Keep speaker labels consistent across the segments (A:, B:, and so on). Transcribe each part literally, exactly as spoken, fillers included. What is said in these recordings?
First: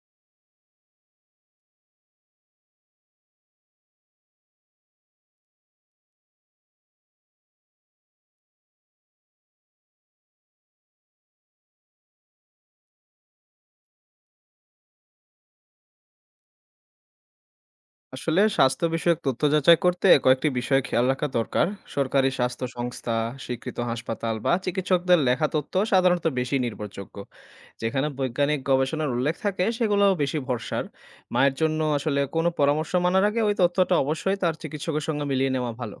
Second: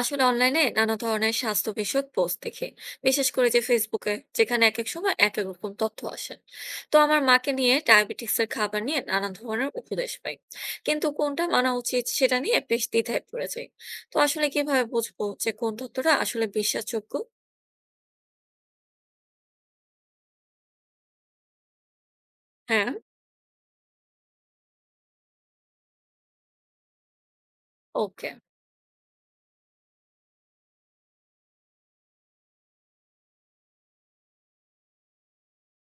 A: আসলে অনলাইনে নানা ধরনের স্বাস্থ্য বিষয়ক পোস্ট দেখি, বিশেষ করে যে ফেসবুকে, যেখানে এক এক সময় এক এক রকম তথ্য আসে। তো আমার মাকে নিয়ে ডায়াবেটিস এর খাবার নিয়ে নানা ধরনের উপদেশ পাই, কিন্তু কোনটা মানা উচিত সেটা নিয়ে বেশ দ্বিধায় পড়ে যাই। তো আসলে কিভাবে বুঝবো যে কোন তথ্যটা আসলে বিশ্বাসযোগ্য?
B: আসলে স্বাস্থ্য বিষয়ক তথ্য যাচাই করতে কয়েকটি বিষয়ে খেয়াল রাখা দরকার। সরকারি স্বাস্থ্য
A: হ্যাঁ।
B: সংস্থা, স্বীকৃত হাসপাতাল বা চিকিৎসকদের লেখা তথ্য সাধারণত বেশি নির্ভরযোগ্য। যেখানে
A: ওকে,
B: বৈজ্ঞানিক গবেষণার উল্লেখ থাকে সেগুলো বেশি ভরসার। মায়ের জন্য আসলে কোনো পরামর্শ মানার আগে ওই তথ্যটা অবশ্যই তার চিকিৎসকের সঙ্গে মিলিয়ে নেওয়া ভালো।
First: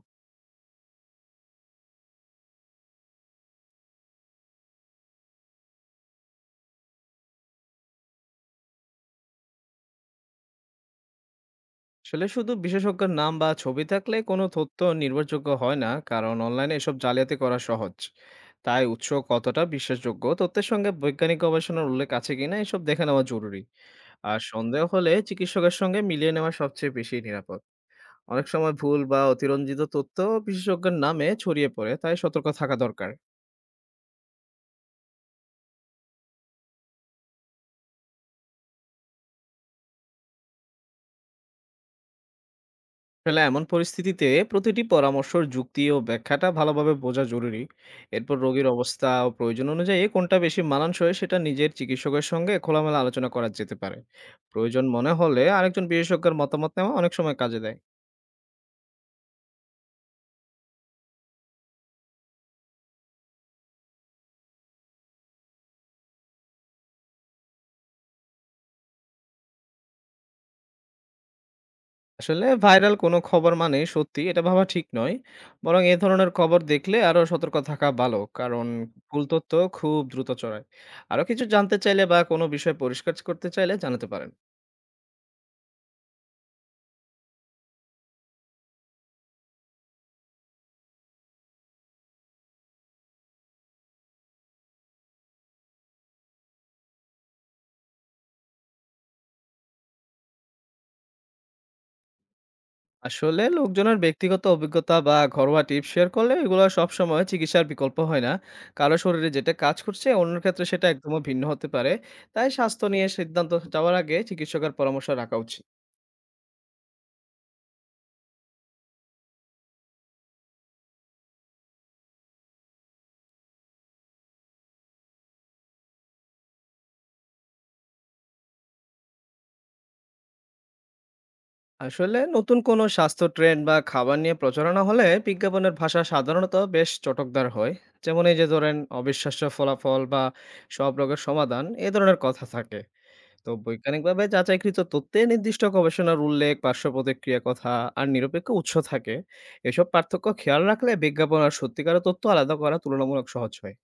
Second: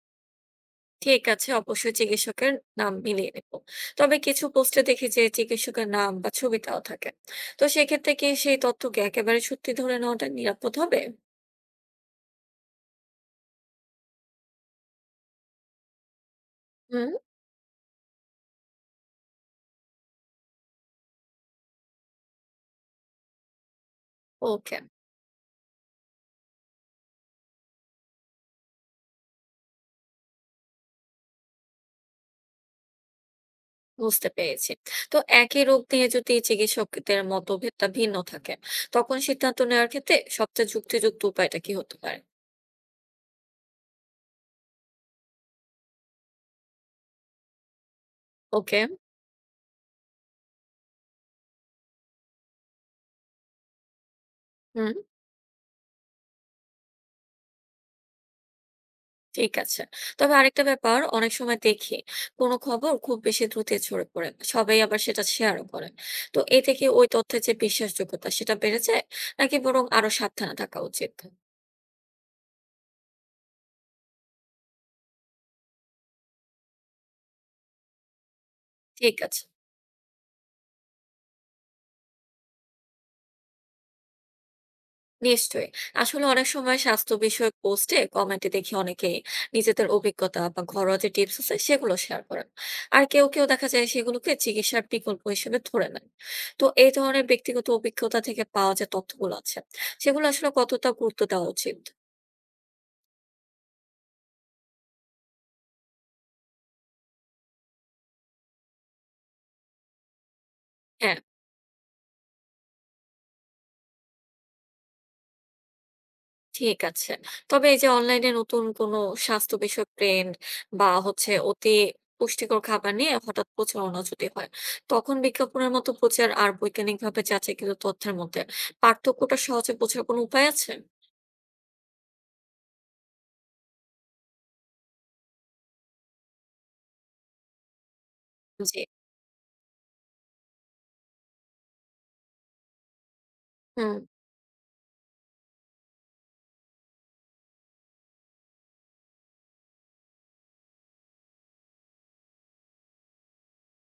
A: ঠিক আছে, অবশ্যই চিকিৎসকের নাম মিলিয়ে নেব। তবে কিছু পোস্টে দেখি যে চিকিৎসকের নাম বা ছবি দেওয়া থাকে। তো সেক্ষেত্রে কি সেই তথ্যকে একেবারে সত্যি ধরে নেওয়াটা নিরাপদ হবে?
B: আসলে শুধু বিশেষজ্ঞের নাম বা ছবি থাকলে কোনো তথ্য নির্ভরযোগ্য হয় না, কারণ অনলাইনে এসব জালিয়াতি করা সহজ। তাই উৎস কতটা বিশ্বাসযোগ্য, তথ্যের সঙ্গে বৈজ্ঞানিক গবেষণার উল্লেখ আছে কিনা এসব দেখে নেওয়া জরুরি। আর
A: ওকে,
B: সন্দেহ হলে চিকিৎসকের সঙ্গে মিলিয়ে নেওয়া সবচেয়ে বেশি নিরাপদ। অনেক সময় ভুল বা অতিরঞ্জিত তথ্য বিশেষজ্ঞের নামে ছড়িয়ে পড়ে, তাই সতর্ক থাকা দরকার।
A: বুঝতে পেরেছি। তো একই রোগ নিয়ে যদি চিকিৎসকদের মতভেদটা ভিন্ন থাকে, তখন সিদ্ধান্ত নেওয়ার ক্ষেত্রে সবচেয়ে যুক্তিযুক্ত উপায়টা কি হতে পারে?
B: আসলে এমন পরিস্থিতিতে প্রতিটি পরামর্শর যুক্তি ও ব্যাখ্যাটা ভালোভাবে বোঝা জরুরি। এরপর রোগীর
A: ওকে।
B: অবস্থা ও প্রয়োজন অনুযায়ী কোনটা বেশি মানানসই সেটা নিজের চিকিৎসকের সঙ্গে খোলামেলা আলোচনা করা যেতে পারে। প্রয়োজন
A: হুম,
B: মনে হলে আরেকজন বিশেষজ্ঞের মতামত নেওয়া অনেক সময় কাজে দেয়।
A: ঠিক আছে। তবে আরেকটা ব্যাপার অনেক সময় দেখি, কোনো খবর খুব বেশি দ্রুত ছড়ে পড়ে। সবাই আবার সেটা শেয়ারও করে। তো এতে কি ওই তথ্যের যে বিশ্বাসযোগ্যতা সেটা বেড়ে যায়? নাকি বরং আরো সাবধানে থাকা উচিত?
B: আসলে ভাইরাল কোনো খবর মানে সত্যি এটা ভাবা ঠিক নয়। বরং এ ধরনের খবর দেখলে আরো সতর্ক থাকা ভালো। কারণ
A: ঠিক
B: ভুল
A: আছে।
B: তথ্য খুব দ্রুত ছড়ায়। আরো কিছু জানতে চাইলে বা কোনো বিষয় পরিষ্কার করতে চাইলে জানাতে পারেন।
A: নিশ্চয়ই। আসলে অনেক সময় স্বাস্থ্য বিষয়ক পোস্টে কমেন্টে দেখি অনেকেই নিজেদের অভিজ্ঞতা বা ঘরোয়া যে টিপস আছে সেগুলো শেয়ার করেন। আর কেউ কেউ দেখা যায় সেগুলোকে চিকিৎসার বিকল্প হিসেবে ধরে নেন। তো এই ধরনের ব্যক্তিগত অভিজ্ঞতা থেকে পাওয়া যে তথ্যগুলো আছে সেগুলো আসলে কতটা গুরুত্ব দেওয়া উচিত?
B: আসলে লোকজনের ব্যক্তিগত অভিজ্ঞতা বা ঘরোয়া টিপস শেয়ার করলে এগুলো সবসময় চিকিৎসার বিকল্প হয় না। কারো শরীরে যেটা কাজ করছে অন্যের ক্ষেত্রে সেটা
A: হ্যাঁ,
B: একদমই ভিন্ন হতে পারে। তাই স্বাস্থ্য নিয়ে সিদ্ধান্ত যাওয়ার আগে চিকিৎসকের পরামর্শ রাখা উচিত।
A: ঠিক আছে। তবে এই যে অনলাইনে নতুন কোনো স্বাস্থ্য বিষয়ক ট্রেন্ড বা হচ্ছে অতি পুষ্টিকর খাবার নিয়ে হঠাৎ প্রচারণা যদি হয়, তখন বিজ্ঞাপনের মতো প্রচার আর বৈজ্ঞানিকভাবে যাচাইকৃত তথ্যের মধ্যে পার্থক্যটা সহজে বোঝার কোনো উপায় আছে?
B: আসলে নতুন কোনো স্বাস্থ্য ট্রেন্ড বা খাবার নিয়ে প্রচারণা হলে বিজ্ঞাপনের ভাষা সাধারণত বেশ চটকদার হয়, যেমন এই যে ধরেন
A: জি।
B: অবিশ্বাস্য ফলাফল বা সব রোগের সমাধান এ ধরনের কথা থাকে। তো
A: হুম।
B: বৈজ্ঞানিকভাবে যাচাইকৃত তথ্যে নির্দিষ্ট গবেষণার উল্লেখ, পার্শ্ব প্রতিক্রিয়া কথা আর নিরপেক্ষ উৎস থাকে। এসব পার্থক্য খেয়াল রাখলে বিজ্ঞাপন আর সত্যিকারের তথ্য আলাদা করা তুলনামূলক সহজ হয়।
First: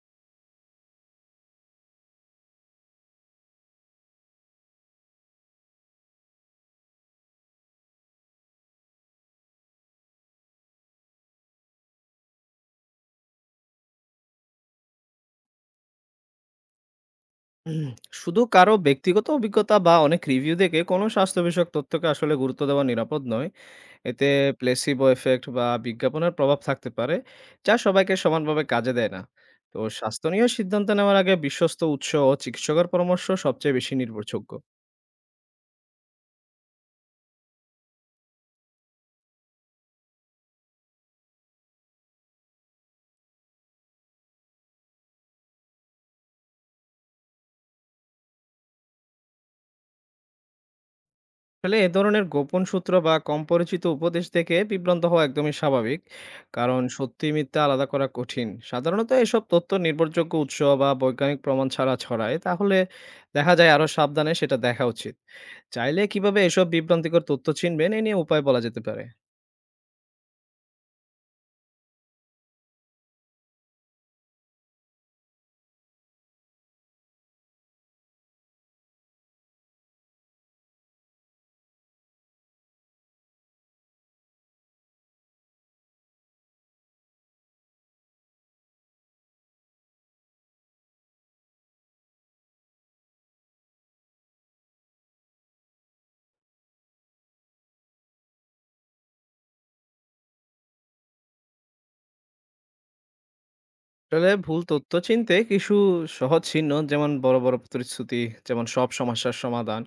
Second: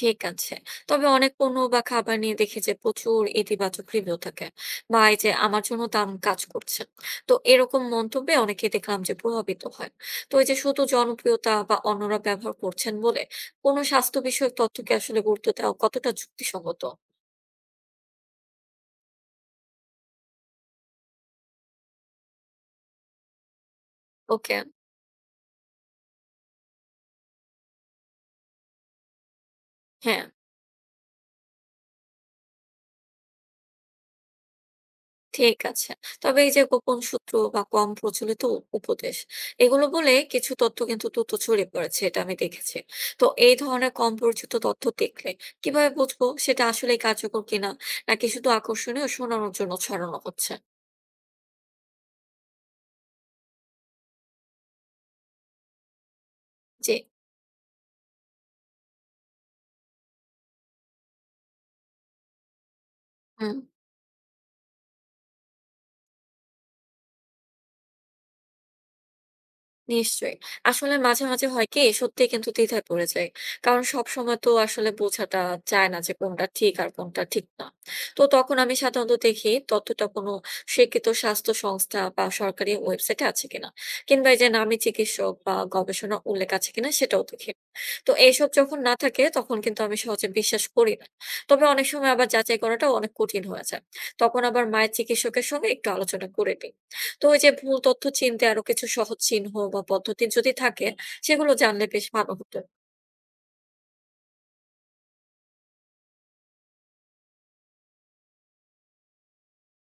A: ঠিক আছে। তবে অনেক পণ্য বা খাবার নিয়ে দেখি যে প্রচুর ইতিবাচক রিভিউ থাকে, বা এই যে আমার জন্য দাম কাজ করছে। তো এরকম মন্তব্যে অনেকে দেখলাম যে প্রভাবিত হয়। তো এই যে শুধু জনপ্রিয়তা বা অন্যরা ব্যবহার করছেন বলে কোনো স্বাস্থ্য বিষয়ক তথ্যকে আসলে গুরুত্ব দেওয়া কতটা যুক্তিসঙ্গত?
B: উম, শুধু কারো ব্যক্তিগত অভিজ্ঞতা বা অনেক রিভিউ দেখে কোনো স্বাস্থ্য বিষয়ক তথ্যকে আসলে গুরুত্ব দেওয়া নিরাপদ নয়। এতে
A: ওকে।
B: প্লেসিবো ইফেক্ট বা বিজ্ঞাপনের প্রভাব থাকতে পারে, যা সবাইকে সমানভাবে কাজে দেয় না। তো
A: হ্যাঁ,
B: স্বাস্থ্য নিয়ে সিদ্ধান্ত নেওয়ার আগে বিশ্বস্ত উৎস ও চিকিৎসকের পরামর্শ সবচেয়ে বেশি নির্ভরযোগ্য।
A: ঠিক আছে। তবে এই যে গোপন সূত্র বা কম প্রচলিত উপদেশ, এগুলো বলে কিছু তথ্য কিন্তু দ্রুত ছড়িয়ে পড়েছে, এটা আমি দেখেছি। তো এই ধরনের কম পরিচিত তথ্য দেখলে কিভাবে বুঝবো সেটা আসলেই কার্যকর কিনা, নাকি শুধু আকর্ষণীয় শোনানোর জন্য ছড়ানো হচ্ছে?
B: আসলে এ ধরনের গোপন সূত্র বা কম পরিচিত উপদেশ থেকে বিভ্রান্ত হওয়া একদমই স্বাভাবিক। কারণ
A: জি।
B: সত্যি মিথ্যা আলাদা করা কঠিন। সাধারণত এসব তথ্য নির্ভরযোগ্য উৎস বা বৈজ্ঞানিক প্রমাণ ছাড়া ছড়ায়, তাহলে দেখা যায় আরো সাবধানে সেটা দেখা উচিত। চাইলে কিভাবে এসব বিভ্রান্তিকর তথ্য চিনবেন, এ নিয়ে উপায় বলা যেতে পারে।
A: নিশ্চয়ই। আসলে মাঝে, মাঝে হয় কি সত্যিই কিন্তু দ্বিধায় পড়ে যাই। কারণ সবসময় তো আসলে বোঝাটা যায় না যে কোনটা ঠিক আর কোনটা ঠিক না। তো তখন আমি সাধারণত দেখি তথ্যটা কোনো স্বীকৃত স্বাস্থ্য সংস্থা বা সরকারি ওয়েবসাইটে আছে কিনা। কিংবা এই যে নামী চিকিৎসক বা গবেষণার উল্লেখ আছে কিনা সেটাও দেখি। তো এইসব যখন না থাকে তখন কিন্তু আমি সহজে বিশ্বাস করি না। তবে অনেক সময় আবার যাচাই করাটাও অনেক কঠিন হয়ে যায়। তখন আবার মায়ের চিকিৎসকের সঙ্গে একটু আলোচনা করে নিই। তো ওই যে ভুল তথ্য চিনতে আরো কিছু সহজ চিহ্ন বা পদ্ধতি যদি থাকে সেগুলো জানলে বেশ ভালো হতো।
B: আসলে ভুল তথ্য চিনতে কিছু সহজ চিহ্ন, যেমন বড় বড় প্রতিশ্রুতি, যেমন সব সমস্যার সমাধান,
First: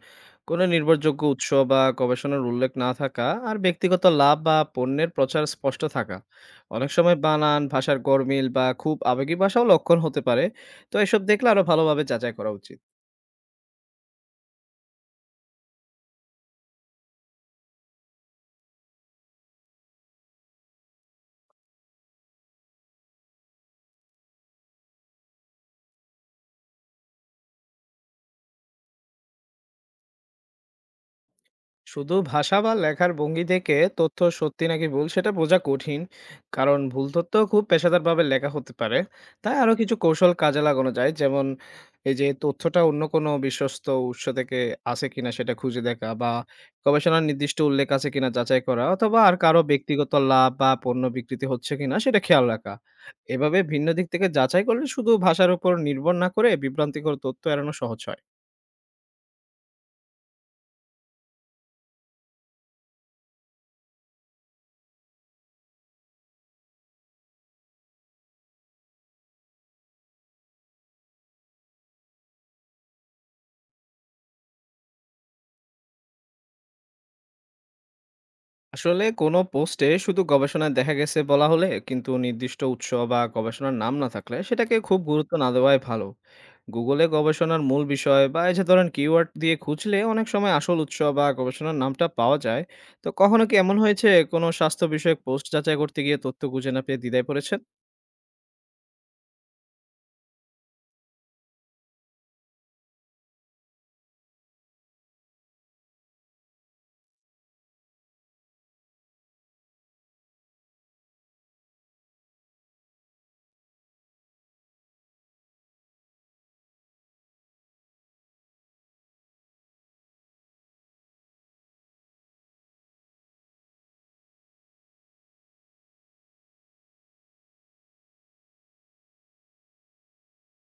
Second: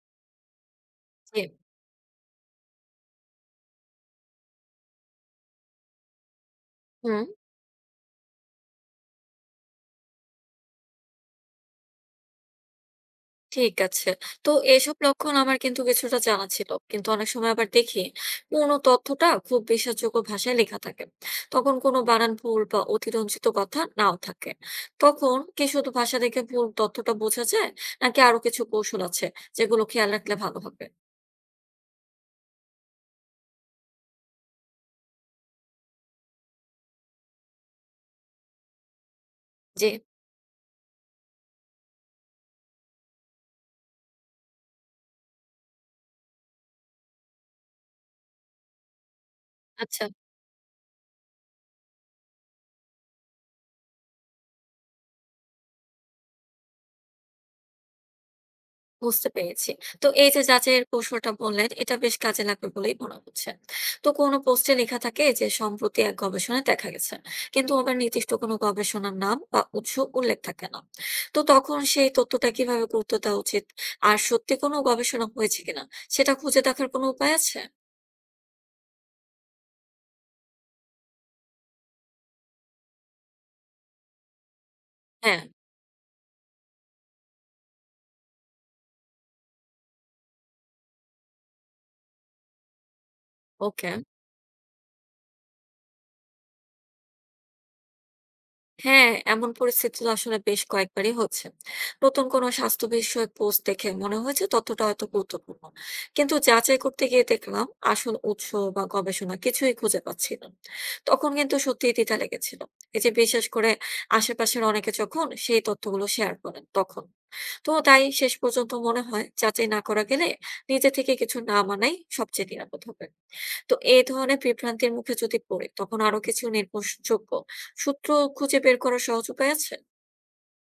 B: কোনো নির্ভরযোগ্য
A: জি।
B: উৎস বা গবেষণার উল্লেখ না থাকা, আর ব্যক্তিগত লাভ বা পণ্যের প্রচার স্পষ্ট থাকা। অনেক সময়
A: হুম,
B: বানান ভাষার গরমিল বা খুব আবেগী ভাষাও লক্ষণ হতে পারে। তো এসব দেখলে আরো ভালোভাবে যাচাই করা উচিত।
A: ঠিক আছে। তো এসব লক্ষণ আমার কিন্তু কিছুটা জানা ছিল। কিন্তু অনেক সময় আবার দেখি পুরনো তথ্যটা খুব বিশ্বাসযোগ্য ভাষায় লেখা থাকে। তখন কোনো বানান ভুল বা অতিরঞ্জিত কথা নাও থাকে। তখন কি শুধু ভাষা দেখে ভুল তথ্যটা বোঝা যায়? নাকি আরো কিছু কৌশল আছে যেগুলো খেয়াল রাখলে ভালো হবে?
B: শুধু ভাষা বা লেখার ভঙ্গি থেকে তথ্য সত্যি নাকি ভুল সেটা বোঝা কঠিন, কারণ ভুল তথ্য খুব পেশাদারভাবে লেখা হতে পারে। তাই আরো
A: জি,
B: কিছু কৌশল কাজে লাগানো যায়, যেমন এই যে তথ্যটা অন্য কোনো বিশ্বস্ত উৎস থেকে আছে কিনা সেটা খুঁজে দেখা, বা গবেষণার নির্দিষ্ট উল্লেখ আছে কিনা যাচাই করা, অথবা আর কারো
A: আচ্ছা।
B: ব্যক্তিগত লাভ বা পণ্য বিকৃতি হচ্ছে কিনা সেটা খেয়াল রাখা। এভাবে ভিন্ন দিক থেকে যাচাই করলে শুধু ভাষার উপর নির্ভর না করে বিভ্রান্তিকর তথ্য এড়ানো সহজ হয়।
A: বুঝতে পেরেছি। তো এই যে যাচাইয়ের কৌশলটা বললেন, এটা বেশ কাজে লাগবে বলেই মনে হচ্ছে। তো কোনো পোস্টে লেখা থাকে যে সম্প্রতি এক গবেষণায় দেখা গেছে। কিন্তু আবার নির্দিষ্ট কোনো গবেষণার নাম বা উৎস উল্লেখ থাকে না। তো তখন সেই তথ্যটা কিভাবে গুরুত্ব দেওয়া উচিত? আর সত্যি কোনো গবেষণা হয়েছে কিনা সেটা খুঁজে দেখার কোনো উপায় আছে?
B: আসলে কোনো পোস্টে শুধু গবেষণায় দেখা গেছে বলা হলে কিন্তু নির্দিষ্ট উৎস বা গবেষণার নাম না থাকলে সেটাকে খুব গুরুত্ব
A: হ্যাঁ।
B: না দেওয়াই ভালো। গুগলে গবেষণার মূল বিষয় বা এই যে ধরেন কিওয়ার্ড দিয়ে খুঁজলে অনেক সময় আসল উৎস বা গবেষণার নামটা পাওয়া যায়। তো কখনো কি এমন
A: ওকে।
B: হয়েছে কোনো স্বাস্থ্য বিষয়ক পোস্ট যাচাই করতে গিয়ে তথ্য খুঁজে না পেয়ে দ্বিধায় পড়েছেন?
A: হ্যাঁ, এমন পরিস্থিতি তো আসলে বেশ কয়েকবারই হচ্ছে। নতুন কোনো স্বাস্থ্য বিষয়ক পোস্ট দেখে মনে হয়েছে তথ্যটা হয়তো গুরুত্বপূর্ণ। কিন্তু যাচাই করতে গিয়ে দেখলাম আসল উৎস বা গবেষণা কিছুই খুঁজে পাচ্ছি না। তখন কিন্তু সত্যিই দ্বিধা লেগেছিল। এই যে বিশেষ করে আশেপাশের অনেকে যখন সেই তথ্যগুলো শেয়ার করেন তখন। তো তাই শেষ পর্যন্ত মনে হয় যাচাই না করা গেলে নিজে থেকে কিছু না মানাই সবচেয়ে নিরাপদ হবে। তো এই ধরনের বিভ্রান্তির মুখে যদি পড়ি, তখন আরো কিছু নির্ভরযোগ্য সূত্র খুঁজে বের করার সহজ উপায় আছে?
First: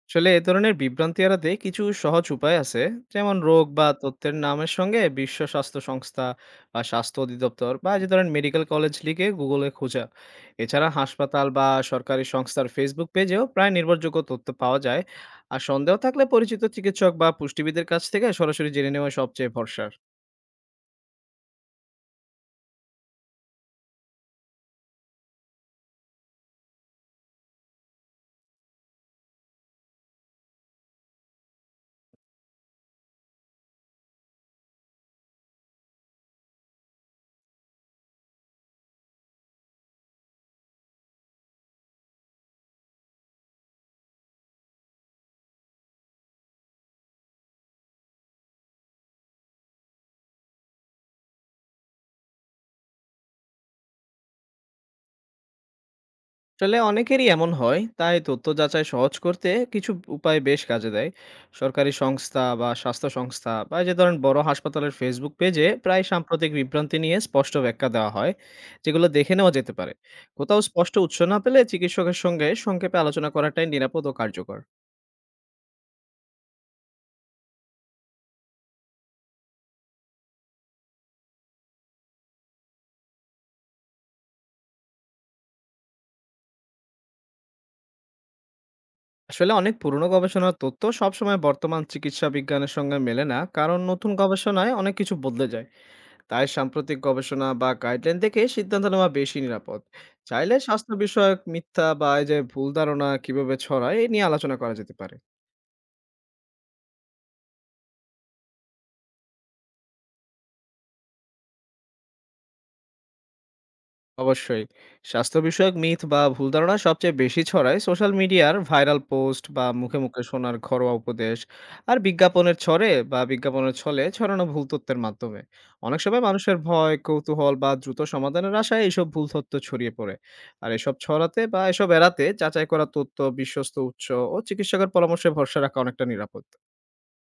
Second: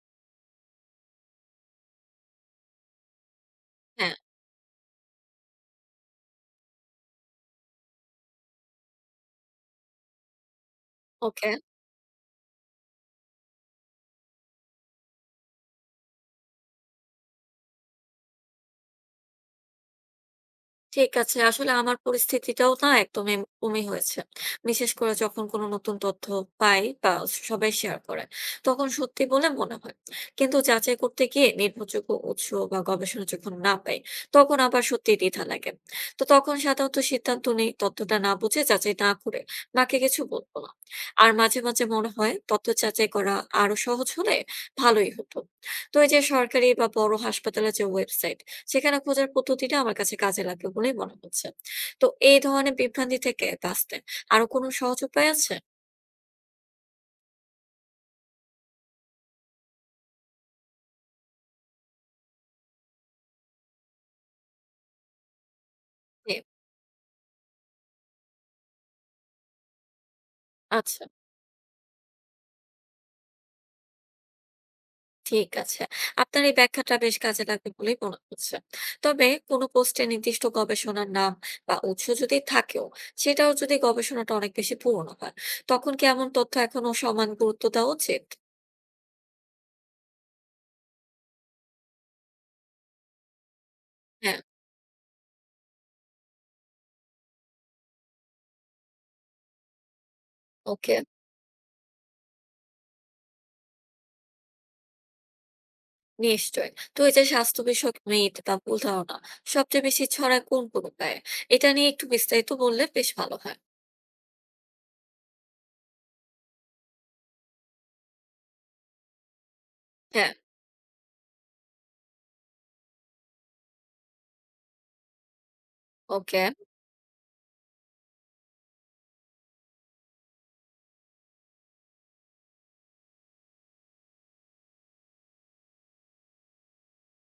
B: আসলে এ ধরনের বিভ্রান্তি এড়াতে কিছু সহজ উপায় আছে, যেমন রোগ বা
A: হ্যাঁ।
B: তথ্যের নামের সঙ্গে বিশ্ব স্বাস্থ্য সংস্থা বা স্বাস্থ্য অধিদপ্তর বা যে ধরেন মেডিকেল কলেজ লিখে গুগলে খোঁজা। এছাড়া হাসপাতাল
A: ওকে।
B: বা সরকারি সংস্থার ফেসবুক পেজেও প্রায় নির্ভরযোগ্য তথ্য পাওয়া যায়। আর সন্দেহ থাকলে পরিচিত চিকিৎসক বা পুষ্টিবিদের কাছ থেকে সরাসরি জেনে নেওয়া সবচেয়ে ভরসার।
A: ঠিক আছে। আসলে আমার পরিস্থিতিটাও না একদম এম ওমই হয়েছে। বিশেষ করে যখন কোনো নতুন তথ্য পাই বা সবাই শেয়ার করে, তখন সত্যি বলে মনে হয়। কিন্তু যাচাই করতে গিয়ে নির্ভরযোগ্য উৎস বা গবেষণা যখন না পাই, তখন আবার সত্যিই দ্বিধা লাগে। তো তখন সাধারণত সিদ্ধান্ত নেই, তথ্যটা না বুঝে যাচাই না করে বাকি কিছু বলব না। আর মাঝে, মাঝে মনে হয় তথ্য যাচাই করা আরো সহজ হলে ভালোই হতো। তো এই যে সরকারি বা বড় হাসপাতালের যে ওয়েবসাইট, সেখানে খোঁজার পদ্ধতিটা আমার কাছে কাজে লাগবে বলেই মনে হচ্ছে। তো এই ধরনের বিভ্রান্তি থেকে বাঁচতে আরো কোনো সহজ উপায় আছে?
B: আসলে অনেকেরই এমন হয়, তাই তথ্য যাচাই সহজ করতে কিছু উপায় বেশ কাজে দেয়। সরকারি সংস্থা বা স্বাস্থ্য সংস্থা বা এই যে ধরেন বড় হাসপাতালের ফেসবুক পেজে প্রায়
A: জি,
B: সাম্প্রতিক বিভ্রান্তি নিয়ে স্পষ্ট ব্যাখ্যা দেওয়া হয়, যেগুলো দেখে নেওয়া যেতে পারে। কোথাও স্পষ্ট
A: আচ্ছা।
B: উৎস না পেলে চিকিৎসকের সঙ্গে সংক্ষেপে আলোচনা করাটাই নিরাপদ ও কার্যকর।
A: ঠিক আছে। আপনার এই ব্যাখ্যাটা বেশ কাজে লাগবে বলেই মনে হচ্ছে। তবে কোনো পোস্টে নির্দিষ্ট গবেষণার নাম বা উৎস যদি থাকেও, সেটাও যদি গবেষণাটা অনেক বেশি পুরনো হয়, তখন কি এমন তথ্য এখনো সমান গুরুত্ব দেওয়া উচিত?
B: আসলে অনেক পুরনো গবেষণার তথ্য সবসময় বর্তমান চিকিৎসা বিজ্ঞানের সঙ্গে মেলে না, কারণ নতুন
A: হ্যাঁ।
B: গবেষণায় অনেক কিছু বদলে যায়। তাই সাম্প্রতিক গবেষণা বা গাইডলাইন দেখে সিদ্ধান্ত নেওয়া বেশি নিরাপদ। চাইলে স্বাস্থ্য
A: ওকে।
B: বিষয়ক মিথ্যা বা এই যে ভুল ধারণা কিভাবে ছড়ায় এ নিয়ে আলোচনা করা যেতে পারে।
A: নিশ্চয়ই। তো এই যে স্বাস্থ্য বিষয়ক মিথ বা ভুল ধারণা সবচেয়ে বেশি ছড়ায় কোন কোন উপায়ে, এটা নিয়ে একটু বিস্তারিত বললে বেশ ভালো হয়।
B: অবশ্যই স্বাস্থ্য বিষয়ক মিথ বা ভুল ধারণা সবচেয়ে বেশি ছড়ায় সোশ্যাল মিডিয়ার ভাইরাল পোস্ট বা মুখে মুখে
A: হ্যাঁ।
B: শোনার ঘরোয়া উপদেশ আর বিজ্ঞাপনের ছড়ে বা বিজ্ঞাপনের ছলে ছড়ানো ভুল তথ্যের মাধ্যমে। অনেক সময়
A: ওকে।
B: মানুষের ভয়, কৌতূহল বা দ্রুত সমাধানের আশায় এইসব ভুল তথ্য ছড়িয়ে পড়ে। আর এসব ছড়াতে বা এসব এড়াতে যাচাই করা তথ্য, বিশ্বস্ত উৎস ও চিকিৎসকের পরামর্শে ভরসা রাখা অনেকটা নিরাপদ।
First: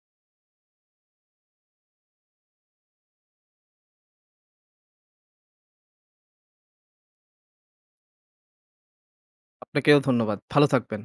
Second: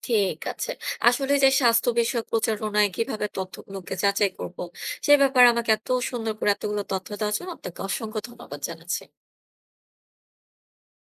A: ঠিক আছে। আসলে যে স্বাস্থ্য বিষয়ক প্রচারণায় কিভাবে তথ্যগুলোকে যাচাই করব সে ব্যাপারে আমাকে এত সুন্দর করে এতগুলো তথ্য দেওয়ার জন্য আপনাকে অসংখ্য ধন্যবাদ জানাচ্ছি।
B: আপনাকেও ধন্যবাদ, ভালো থাকবেন।